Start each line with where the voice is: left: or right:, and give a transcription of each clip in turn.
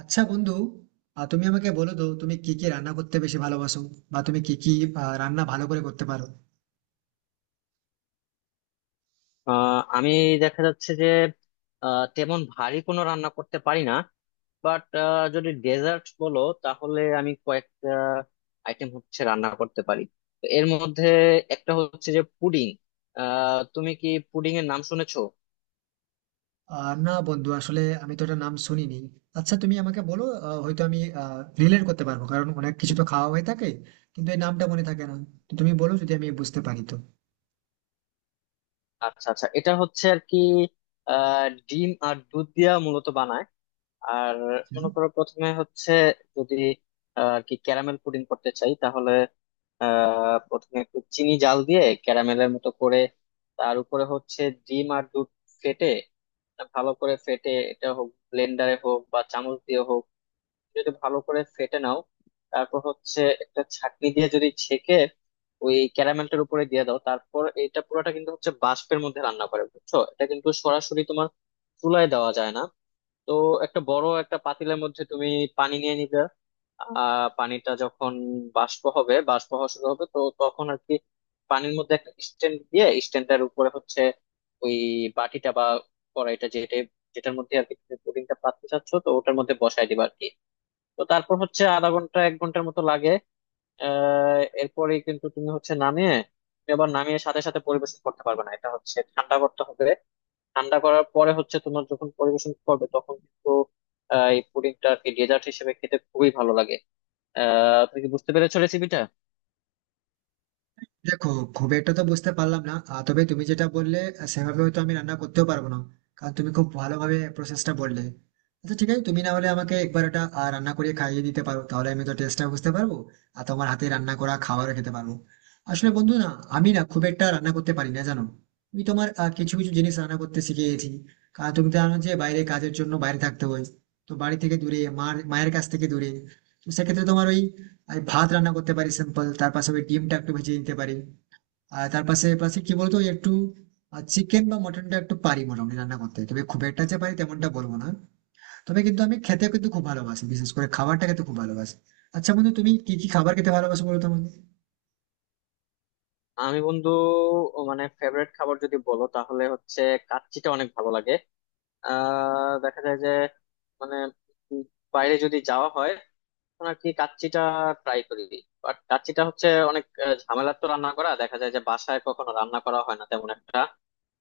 right: আচ্ছা বন্ধু, তুমি আমাকে বলো তো তুমি কি কি রান্না করতে বেশি ভালোবাসো, বা তুমি কি কি রান্না ভালো করে করতে পারো?
left: আমি দেখা যাচ্ছে যে তেমন ভারী কোনো রান্না করতে পারি না। বাট যদি ডেজার্ট বলো তাহলে আমি কয়েকটা আইটেম হচ্ছে রান্না করতে পারি। তো এর মধ্যে একটা হচ্ছে যে পুডিং। তুমি কি পুডিং এর নাম শুনেছো?
right: আর না বন্ধু, আসলে আমি তো এটা নাম শুনিনি। আচ্ছা তুমি আমাকে বলো, হয়তো আমি রিলেট করতে পারবো, কারণ অনেক কিছু তো খাওয়া হয়ে থাকে, কিন্তু এই নামটা মনে থাকে না। তো তুমি বলো, যদি আমি বুঝতে পারি তো।
left: আচ্ছা আচ্ছা এটা হচ্ছে আর কি ডিম আর দুধ দিয়া মূলত বানায়। আর মনে করো প্রথমে হচ্ছে যদি আর কি ক্যারামেল পুডিং করতে চাই তাহলে প্রথমে একটু চিনি জাল দিয়ে ক্যারামেলের মতো করে তার উপরে হচ্ছে ডিম আর দুধ ফেটে, ভালো করে ফেটে, এটা হোক ব্লেন্ডারে হোক বা চামচ দিয়ে হোক, যদি ভালো করে ফেটে নাও, তারপর হচ্ছে একটা ছাঁকনি দিয়ে যদি ছেঁকে ওই ক্যারামেলটার উপরে দিয়ে দাও, তারপর এটা পুরোটা কিন্তু হচ্ছে বাষ্পের মধ্যে রান্না করে, বুঝছো? এটা কিন্তু সরাসরি তোমার চুলায় দেওয়া যায় না। তো একটা বড় একটা পাতিলের মধ্যে তুমি পানি নিয়ে নিবে। পানিটা যখন বাষ্প হবে, বাষ্প হওয়া শুরু হবে, তো তখন আর কি পানির মধ্যে একটা স্ট্যান্ড দিয়ে স্ট্যান্ডটার উপরে হচ্ছে ওই বাটিটা বা কড়াইটা যেটা, যেটার মধ্যে আর কি তুমি পুডিংটা পাততে চাচ্ছ, তো ওটার মধ্যে বসায় দিবা আর কি। তো তারপর হচ্ছে আধা ঘন্টা এক ঘন্টার মতো লাগে। এরপরে কিন্তু তুমি হচ্ছে নামিয়ে, তুমি আবার নামিয়ে সাথে সাথে পরিবেশন করতে পারবে না, এটা হচ্ছে ঠান্ডা করতে হবে। ঠান্ডা করার পরে হচ্ছে তোমার যখন পরিবেশন করবে তখন কিন্তু এই পুডিংটা আর কি ডেজার্ট হিসেবে খেতে খুবই ভালো লাগে। তুমি কি বুঝতে পেরেছো রেসিপিটা?
right: দেখো, খুব একটা তো বুঝতে পারলাম না, তবে তুমি যেটা বললে, সেভাবে হয়তো আমি রান্না করতেও পারবো না, কারণ তুমি খুব ভালোভাবে প্রসেসটা বললে। আচ্ছা ঠিক আছে, তুমি না হলে আমাকে একবার এটা রান্না করে খাইয়ে দিতে পারো, তাহলে আমি তো টেস্টটা বুঝতে পারবো, আর তোমার হাতে রান্না করা খাবারও খেতে পারবো। আসলে বন্ধু না, আমি না খুব একটা রান্না করতে পারি না, জানো। আমি তোমার কিছু কিছু জিনিস রান্না করতে শিখে গেছি, কারণ তুমি তো জানো যে বাইরে কাজের জন্য বাইরে থাকতে হয়। তো বাড়ি থেকে দূরে, মায়ের কাছ থেকে দূরে, তো সেক্ষেত্রে তোমার ওই আমি ভাত রান্না করতে পারি সিম্পল, তার পাশে ওই ডিমটা একটু ভেজে নিতে পারি। আর তার পাশে পাশে কি বলতো, ওই একটু চিকেন বা মটনটা একটু পারি মোটামুটি রান্না করতে, তবে খুব একটা যে পারি তেমনটা বলবো না। তবে কিন্তু আমি খেতে কিন্তু খুব ভালোবাসি, বিশেষ করে খাবারটা খেতে খুব ভালোবাসি। আচ্ছা বন্ধু, তুমি কি কি খাবার খেতে ভালোবাসো, বলো তো আমাকে।
left: আমি বন্ধু ও মানে ফেভারিট খাবার যদি বলো তাহলে হচ্ছে কাচ্চিটা অনেক ভালো লাগে। দেখা যায় যে, মানে, উম বাইরে যদি যাওয়া হয় তখন আর কি কাচ্চিটা ট্রাই করি। বাট কাচ্চিটা হচ্ছে অনেক ঝামেলার, তো রান্না করা দেখা যায় যে বাসায় কখনো রান্না করা হয় না তেমন একটা।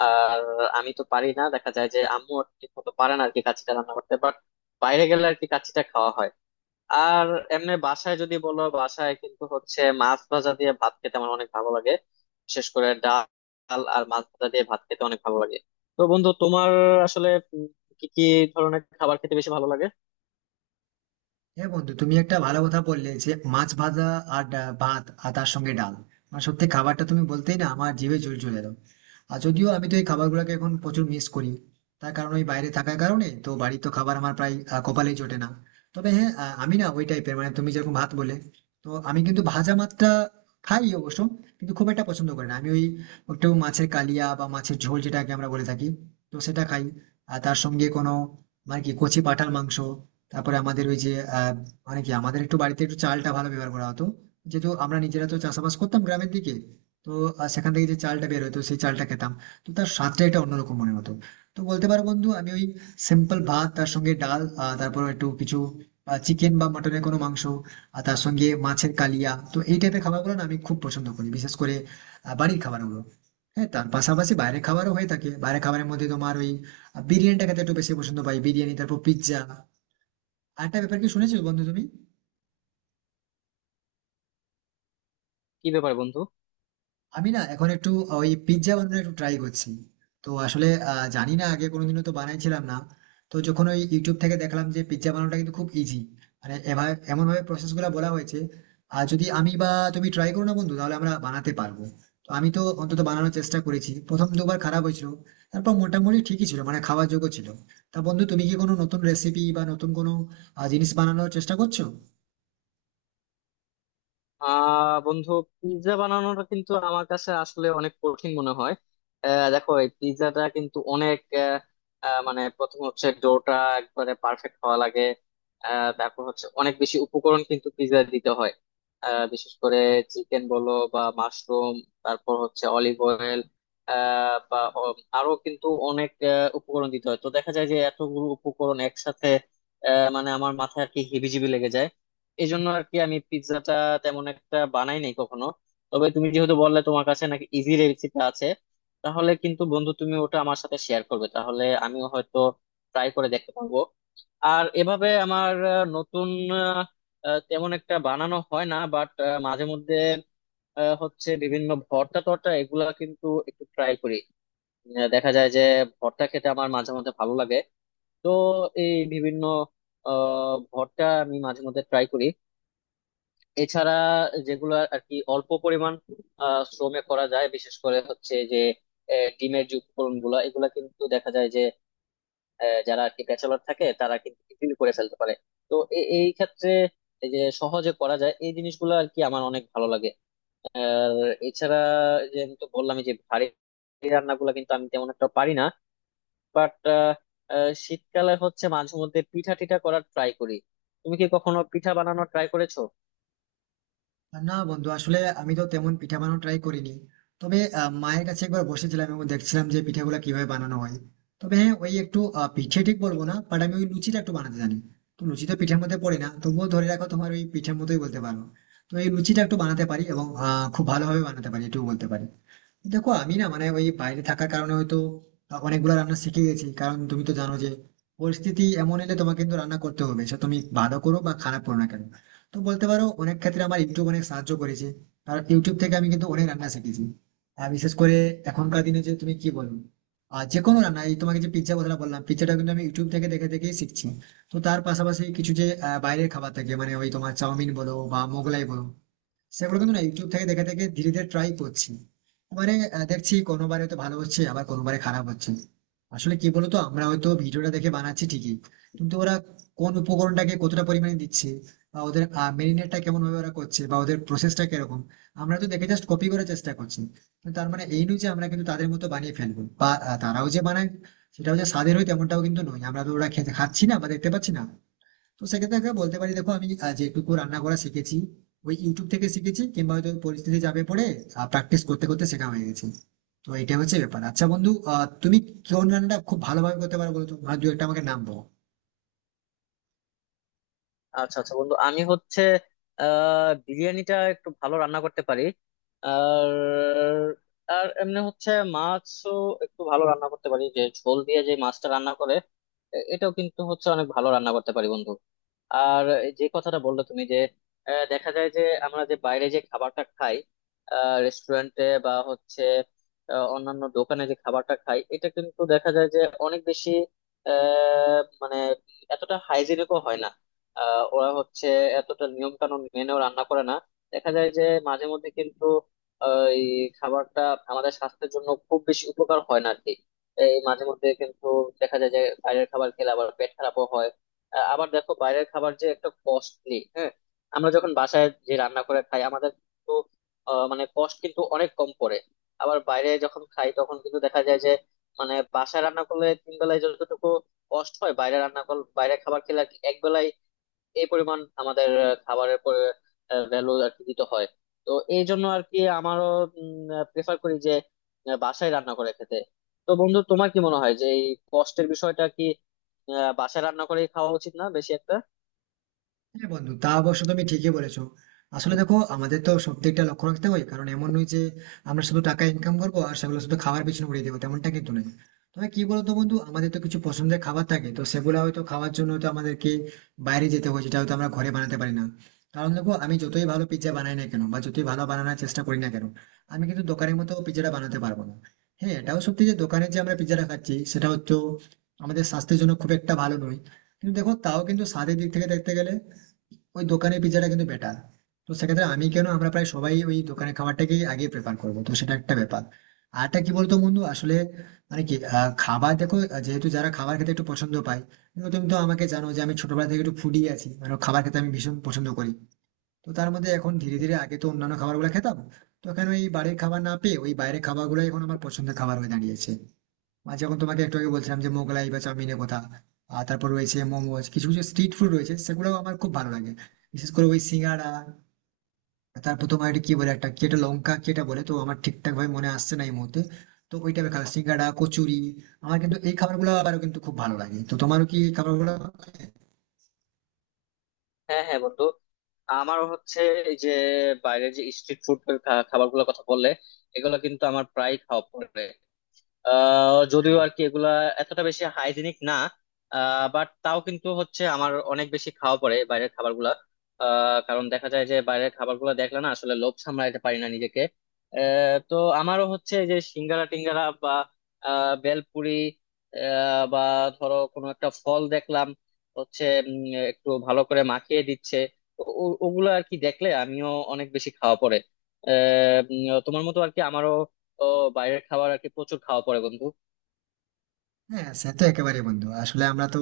left: আর আমি তো পারি না, দেখা যায় যে আম্মু ঠিক মতো পারে না আর কি কাচ্চিটা রান্না করতে। বাট বাইরে গেলে আর কি কাচ্চিটা খাওয়া হয়। আর এমনি বাসায় যদি বলো, বাসায় কিন্তু হচ্ছে মাছ ভাজা দিয়ে ভাত খেতে আমার অনেক ভালো লাগে। বিশেষ করে ডাল আর মাছ ভাজা দিয়ে ভাত খেতে অনেক ভালো লাগে। তো বন্ধু তোমার আসলে উম, কি কি ধরনের খাবার খেতে বেশি ভালো লাগে?
right: হ্যাঁ বন্ধু, তুমি একটা ভালো কথা বললে, যে মাছ ভাজা আর ভাত আর তার সঙ্গে ডাল। মানে সত্যি, খাবারটা তুমি বলতেই না আমার জিভে জল চলে এলো। আর যদিও আমি তো এই খাবারগুলোকে এখন প্রচুর মিস করি, তার কারণ ওই বাইরে থাকার কারণে তো বাড়ির তো খাবার আমার প্রায় কপালেই জোটে না। তবে হ্যাঁ, আমি না ওই টাইপের, মানে তুমি যেরকম ভাত বলে, তো আমি কিন্তু ভাজা মাছটা খাই অবশ্য, কিন্তু খুব একটা পছন্দ করি না আমি ওই। একটু মাছের কালিয়া বা মাছের ঝোল যেটাকে আমরা বলে থাকি, তো সেটা খাই। আর তার সঙ্গে কোনো মানে কি কচি পাঁঠার মাংস, তারপরে আমাদের ওই যে আহ মানে কি আমাদের একটু বাড়িতে একটু চালটা ভালো ব্যবহার করা হতো, যেহেতু আমরা নিজেরা তো চাষাবাস করতাম গ্রামের দিকে। তো সেখান থেকে যে চালটা বের হতো, সেই চালটা খেতাম, তো তার স্বাদটা এটা অন্যরকম মনে হতো। তো বলতে পারো বন্ধু, আমি ওই সিম্পল ভাত, তার সঙ্গে ডাল, তারপর একটু কিছু চিকেন বা মটনের কোনো মাংস, আর তার সঙ্গে মাছের কালিয়া, তো এই টাইপের খাবারগুলো না আমি খুব পছন্দ করি, বিশেষ করে বাড়ির খাবারগুলো। হ্যাঁ তার পাশাপাশি বাইরের খাবারও হয়ে থাকে। বাইরের খাবারের মধ্যে তোমার ওই বিরিয়ানিটা খেতে একটু বেশি পছন্দ পাই, বিরিয়ানি, তারপর পিৎজা। আরেকটা ব্যাপার কি শুনেছো বন্ধু তুমি,
left: কি ব্যাপার বন্ধু?
right: আমি না এখন একটু ওই পিৎজা বানানোর একটু ট্রাই করছি। তো আসলে জানি না, আগে কোনোদিনও তো বানাইছিলাম না। তো যখন ওই ইউটিউব থেকে দেখলাম যে পিৎজা বানানোটা কিন্তু খুব ইজি, মানে এভাবে এমন ভাবে প্রসেস গুলো বলা হয়েছে, আর যদি আমি বা তুমি ট্রাই করো না বন্ধু, তাহলে আমরা বানাতে পারবো। তো আমি তো অন্তত বানানোর চেষ্টা করেছি, প্রথম দুবার খারাপ হয়েছিল, তারপর মোটামুটি ঠিকই ছিল, মানে খাওয়ার যোগ্য ছিল। তা বন্ধু, তুমি কি কোনো নতুন রেসিপি বা নতুন কোনো জিনিস বানানোর চেষ্টা করছো?
left: বন্ধু, পিৎজা বানানোটা কিন্তু আমার কাছে আসলে অনেক কঠিন মনে হয়। দেখো এই পিৎজাটা কিন্তু অনেক আহ, আহ, মানে প্রথম হচ্ছে ডোটা একবারে পারফেক্ট হওয়া লাগে। তারপর হচ্ছে অনেক বেশি উপকরণ কিন্তু পিৎজা দিতে হয়। বিশেষ করে চিকেন বলো বা মাশরুম, তারপর হচ্ছে অলিভ অয়েল বা আরো কিন্তু অনেক উপকরণ দিতে হয়। তো দেখা যায় যে এতগুলো উপকরণ একসাথে মানে আমার মাথায় আর কি হিবিজিবি লেগে যায়। এই জন্য আর কি আমি পিৎজাটা তেমন একটা বানাই নাই কখনো। তবে তুমি যেহেতু বললে তোমার কাছে নাকি ইজি রেসিপি আছে, তাহলে কিন্তু বন্ধু তুমি ওটা আমার সাথে শেয়ার করবে, তাহলে আমিও হয়তো ট্রাই করে দেখতে পারবো। আর এভাবে আমার আহ, নতুন আহ, আহ, তেমন একটা বানানো হয় না। বাট মাঝে মধ্যে হচ্ছে বিভিন্ন ভর্তা টর্তা এগুলা কিন্তু একটু ট্রাই করি। দেখা যায় যে ভর্তা খেতে আমার মাঝে মধ্যে ভালো লাগে। তো এই বিভিন্ন ভর্তা আমি মাঝে মধ্যে ট্রাই করি। এছাড়া যেগুলো আর কি অল্প পরিমাণ শ্রমে করা যায়, বিশেষ করে হচ্ছে যে ডিমের যে উপকরণ গুলা, এগুলা কিন্তু দেখা যায় যে যারা আর কি ব্যাচেলর থাকে তারা কিন্তু বিক্রি করে ফেলতে পারে। তো এই ক্ষেত্রে এই যে সহজে করা যায় এই জিনিসগুলো আর কি আমার অনেক ভালো লাগে। আর এছাড়া যে আমি তো বললাম যে ভারী রান্নাগুলো কিন্তু আমি তেমন একটা পারি না। বাট শীতকালে হচ্ছে মাঝে মধ্যে পিঠা টিঠা করার ট্রাই করি। তুমি কি কখনো পিঠা বানানোর ট্রাই করেছো?
right: না বন্ধু, আসলে আমি তো তেমন পিঠা বানানো ট্রাই করিনি। তবে মায়ের কাছে একবার বসেছিলাম এবং দেখছিলাম যে পিঠাগুলো কিভাবে বানানো হয়। তবে হ্যাঁ, ওই একটু পিঠে ঠিক বলবো না, বাট আমি ওই লুচিটা একটু বানাতে জানি। তো লুচি তো পিঠার মধ্যে পড়ে না, তবুও ধরে রাখো তোমার ওই পিঠের মতোই বলতে পারো। তো এই লুচিটা একটু বানাতে পারি এবং খুব ভালোভাবে বানাতে পারি, এটুকু বলতে পারি। দেখো আমি না মানে ওই বাইরে থাকার কারণে হয়তো অনেকগুলো রান্না শিখে গেছি, কারণ তুমি তো জানো যে পরিস্থিতি এমন এলে তোমাকে কিন্তু রান্না করতে হবে, সে তুমি ভালো করো বা খারাপ করো না কেন। তো বলতে পারো, অনেক ক্ষেত্রে আমার ইউটিউব অনেক সাহায্য করেছে, কারণ ইউটিউব থেকে আমি কিন্তু অনেক রান্না শিখেছি। আর বিশেষ করে এখনকার দিনে, যে তুমি কি বলো, আর যে কোনো রান্না, এই তোমাকে যে পিৎজা কথা বললাম, পিৎজাটা কিন্তু আমি ইউটিউব থেকে দেখে দেখেই শিখছি। তো তার পাশাপাশি কিছু যে বাইরের খাবার থাকে, মানে ওই তোমার চাউমিন বলো বা মোগলাই বলো, সেগুলো কিন্তু না ইউটিউব থেকে দেখে দেখে ধীরে ধীরে ট্রাই করছি। মানে দেখছি কোনোবারে তো ভালো হচ্ছে, আবার কোনোবারে খারাপ হচ্ছে। আসলে কি বলতো, আমরা হয়তো ভিডিওটা দেখে বানাচ্ছি ঠিকই, কিন্তু ওরা কোন উপকরণটাকে কতটা পরিমাণে দিচ্ছে, বা ওদের মেরিনেটটা কেমন ভাবে ওরা করছে, বা ওদের প্রসেসটা কিরকম, আমরা তো দেখে জাস্ট কপি করার চেষ্টা করছি। কিন্তু তার মানে এই নয় যে আমরা কিন্তু তাদের মতো বানিয়ে ফেলবো, বা তারাও যে বানায় সেটাও যে স্বাদের হয় তেমনটাও কিন্তু নয়, আমরা তো ওরা খেতে খাচ্ছি না বা দেখতে পাচ্ছি না। তো সেক্ষেত্রে একটা বলতে পারি, দেখো আমি যেটুকু রান্না করা শিখেছি, ওই ইউটিউব থেকে শিখেছি কিংবা হয়তো পরিস্থিতি চাপে পড়ে প্র্যাকটিস করতে করতে শেখা হয়ে গেছে। তো এটা হচ্ছে ব্যাপার। আচ্ছা বন্ধু, তুমি কোন রান্নাটা খুব ভালোভাবে করতে পারো, বলো তো, আর দু একটা আমাকে নাম বলো।
left: আচ্ছা আচ্ছা বন্ধু আমি হচ্ছে বিরিয়ানিটা একটু ভালো রান্না করতে পারি। আর আর এমনি হচ্ছে মাছও একটু ভালো রান্না করতে পারি, যে ঝোল দিয়ে যে মাছটা রান্না করে এটাও কিন্তু হচ্ছে অনেক ভালো রান্না করতে পারি বন্ধু। আর যে কথাটা বললে তুমি যে দেখা যায় যে আমরা যে বাইরে যে খাবারটা খাই, রেস্টুরেন্টে বা হচ্ছে অন্যান্য দোকানে যে খাবারটা খাই, এটা কিন্তু দেখা যায় যে অনেক বেশি মানে এতটা হাইজিনিকও হয় না। ওরা হচ্ছে এতটা নিয়ম কানুন মেনেও রান্না করে না। দেখা যায় যে মাঝে মধ্যে কিন্তু এই খাবারটা আমাদের স্বাস্থ্যের জন্য খুব বেশি উপকার হয় না আর কি। এই মাঝে মধ্যে কিন্তু দেখা যায় যে বাইরের খাবার খেলে আবার পেট খারাপও হয়। আবার দেখো বাইরের খাবার যে একটা কস্টলি, হ্যাঁ। আমরা যখন বাসায় যে রান্না করে খাই, আমাদের কিন্তু মানে কষ্ট কিন্তু অনেক কম পড়ে। আবার বাইরে যখন খাই তখন কিন্তু দেখা যায় যে মানে বাসায় রান্না করলে তিন বেলায় যতটুকু কষ্ট হয়, বাইরে রান্না করলে, বাইরে খাবার খেলে আর কি এক বেলায় এই পরিমাণ আমাদের খাবারের পরে ভ্যালু আর কি দিতে হয়। তো এই জন্য আর কি আমারও প্রেফার করি যে বাসায় রান্না করে খেতে। তো বন্ধু তোমার কি মনে হয় যে এই কষ্টের বিষয়টা কি বাসায় রান্না করে খাওয়া উচিত না বেশি একটা?
right: হ্যাঁ বন্ধু, তা অবশ্য তুমি ঠিকই বলেছো। আসলে দেখো, আমাদের তো সব দিকটা লক্ষ্য রাখতে হয়, কারণ এমন নয় যে আমরা শুধু টাকা ইনকাম করবো আর সেগুলো শুধু খাবার পিছনে উড়িয়ে দেবো, তেমনটা কিন্তু নয়। তবে কি বলতো বন্ধু, আমাদের তো কিছু পছন্দের খাবার থাকে, তো সেগুলো হয়তো খাওয়ার জন্য তো আমাদেরকে বাইরে যেতে হয়, যেটা হয়তো আমরা ঘরে বানাতে পারি না। কারণ দেখো, আমি যতই ভালো পিৎজা বানাই না কেন, বা যতই ভালো বানানোর চেষ্টা করি না কেন, আমি কিন্তু দোকানের মতো পিৎজাটা বানাতে পারবো না। হ্যাঁ এটাও সত্যি যে দোকানে যে আমরা পিৎজাটা খাচ্ছি, সেটা হচ্ছে আমাদের স্বাস্থ্যের জন্য খুব একটা ভালো নয়। কিন্তু দেখো, তাও কিন্তু স্বাদের দিক থেকে দেখতে গেলে ওই দোকানের পিৎজাটা কিন্তু বেটার। তো সেক্ষেত্রে আমি কেন, আমরা প্রায় সবাই ওই দোকানের খাবারটাকেই আগে প্রেফার করবো, তো সেটা একটা ব্যাপার। আর একটা কি বলতো বন্ধু, আসলে মানে কি খাবার দেখো, যেহেতু যারা খাবার খেতে একটু পছন্দ পায়, কিন্তু তুমি তো আমাকে জানো যে আমি ছোটবেলা থেকে একটু ফুডি আছি, মানে খাবার খেতে আমি ভীষণ পছন্দ করি। তো তার মধ্যে এখন ধীরে ধীরে, আগে তো অন্যান্য খাবারগুলো খেতাম, তো এখন ওই বাড়ির খাবার না পেয়ে ওই বাইরের খাবারগুলোই এখন আমার পছন্দের খাবার হয়ে দাঁড়িয়েছে। আর যেমন তোমাকে একটু আগে বলছিলাম যে মোগলাই বা চাউমিনের কথা, আর তারপর রয়েছে মোমোজ, কিছু কিছু স্ট্রিট ফুড রয়েছে সেগুলো আমার খুব ভালো লাগে, বিশেষ করে ওই সিঙ্গাড়া। তারপর তোমার এটা কি বলে, একটা কি এটা লঙ্কা কি এটা বলে, তো আমার ঠিকঠাক ভাবে মনে আসছে না এই মুহূর্তে। তো ওই টাইপের খাবার, সিঙ্গাড়া, কচুরি, আমার কিন্তু এই খাবারগুলো আবারও কিন্তু খুব ভালো লাগে, তো তোমারও কি এই খাবারগুলো?
left: হ্যাঁ হ্যাঁ বন্ধু, আমারও হচ্ছে এই যে বাইরে যে স্ট্রিট ফুড খাবার গুলোর কথা বললে, এগুলো কিন্তু আমার প্রায় খাওয়া পড়ে। যদিও আর কি এগুলা এতটা বেশি হাইজিনিক না, বাট তাও কিন্তু হচ্ছে আমার অনেক বেশি খাওয়া পড়ে বাইরের খাবারগুলা। কারণ দেখা যায় যে বাইরের খাবারগুলো দেখলে না আসলে লোভ সামলাইতে পারি না নিজেকে। তো আমারও হচ্ছে এই যে সিঙ্গারা টিঙ্গারা বা বেলপুরি বা ধরো কোনো একটা ফল দেখলাম হচ্ছে, একটু ভালো করে মাখিয়ে দিচ্ছে, তো ওগুলো আর কি দেখলে আমিও অনেক বেশি খাওয়া পড়ে। তোমার মতো আর কি আমারও তো বাইরের খাবার আর কি প্রচুর খাওয়া পড়ে বন্ধু।
right: হ্যাঁ সে তো একেবারে বন্ধু, আসলে আমরা তো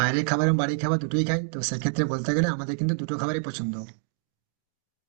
right: বাইরের খাবার এবং বাড়ির খাবার দুটোই খাই, তো সেক্ষেত্রে বলতে গেলে আমাদের কিন্তু দুটো খাবারই পছন্দ।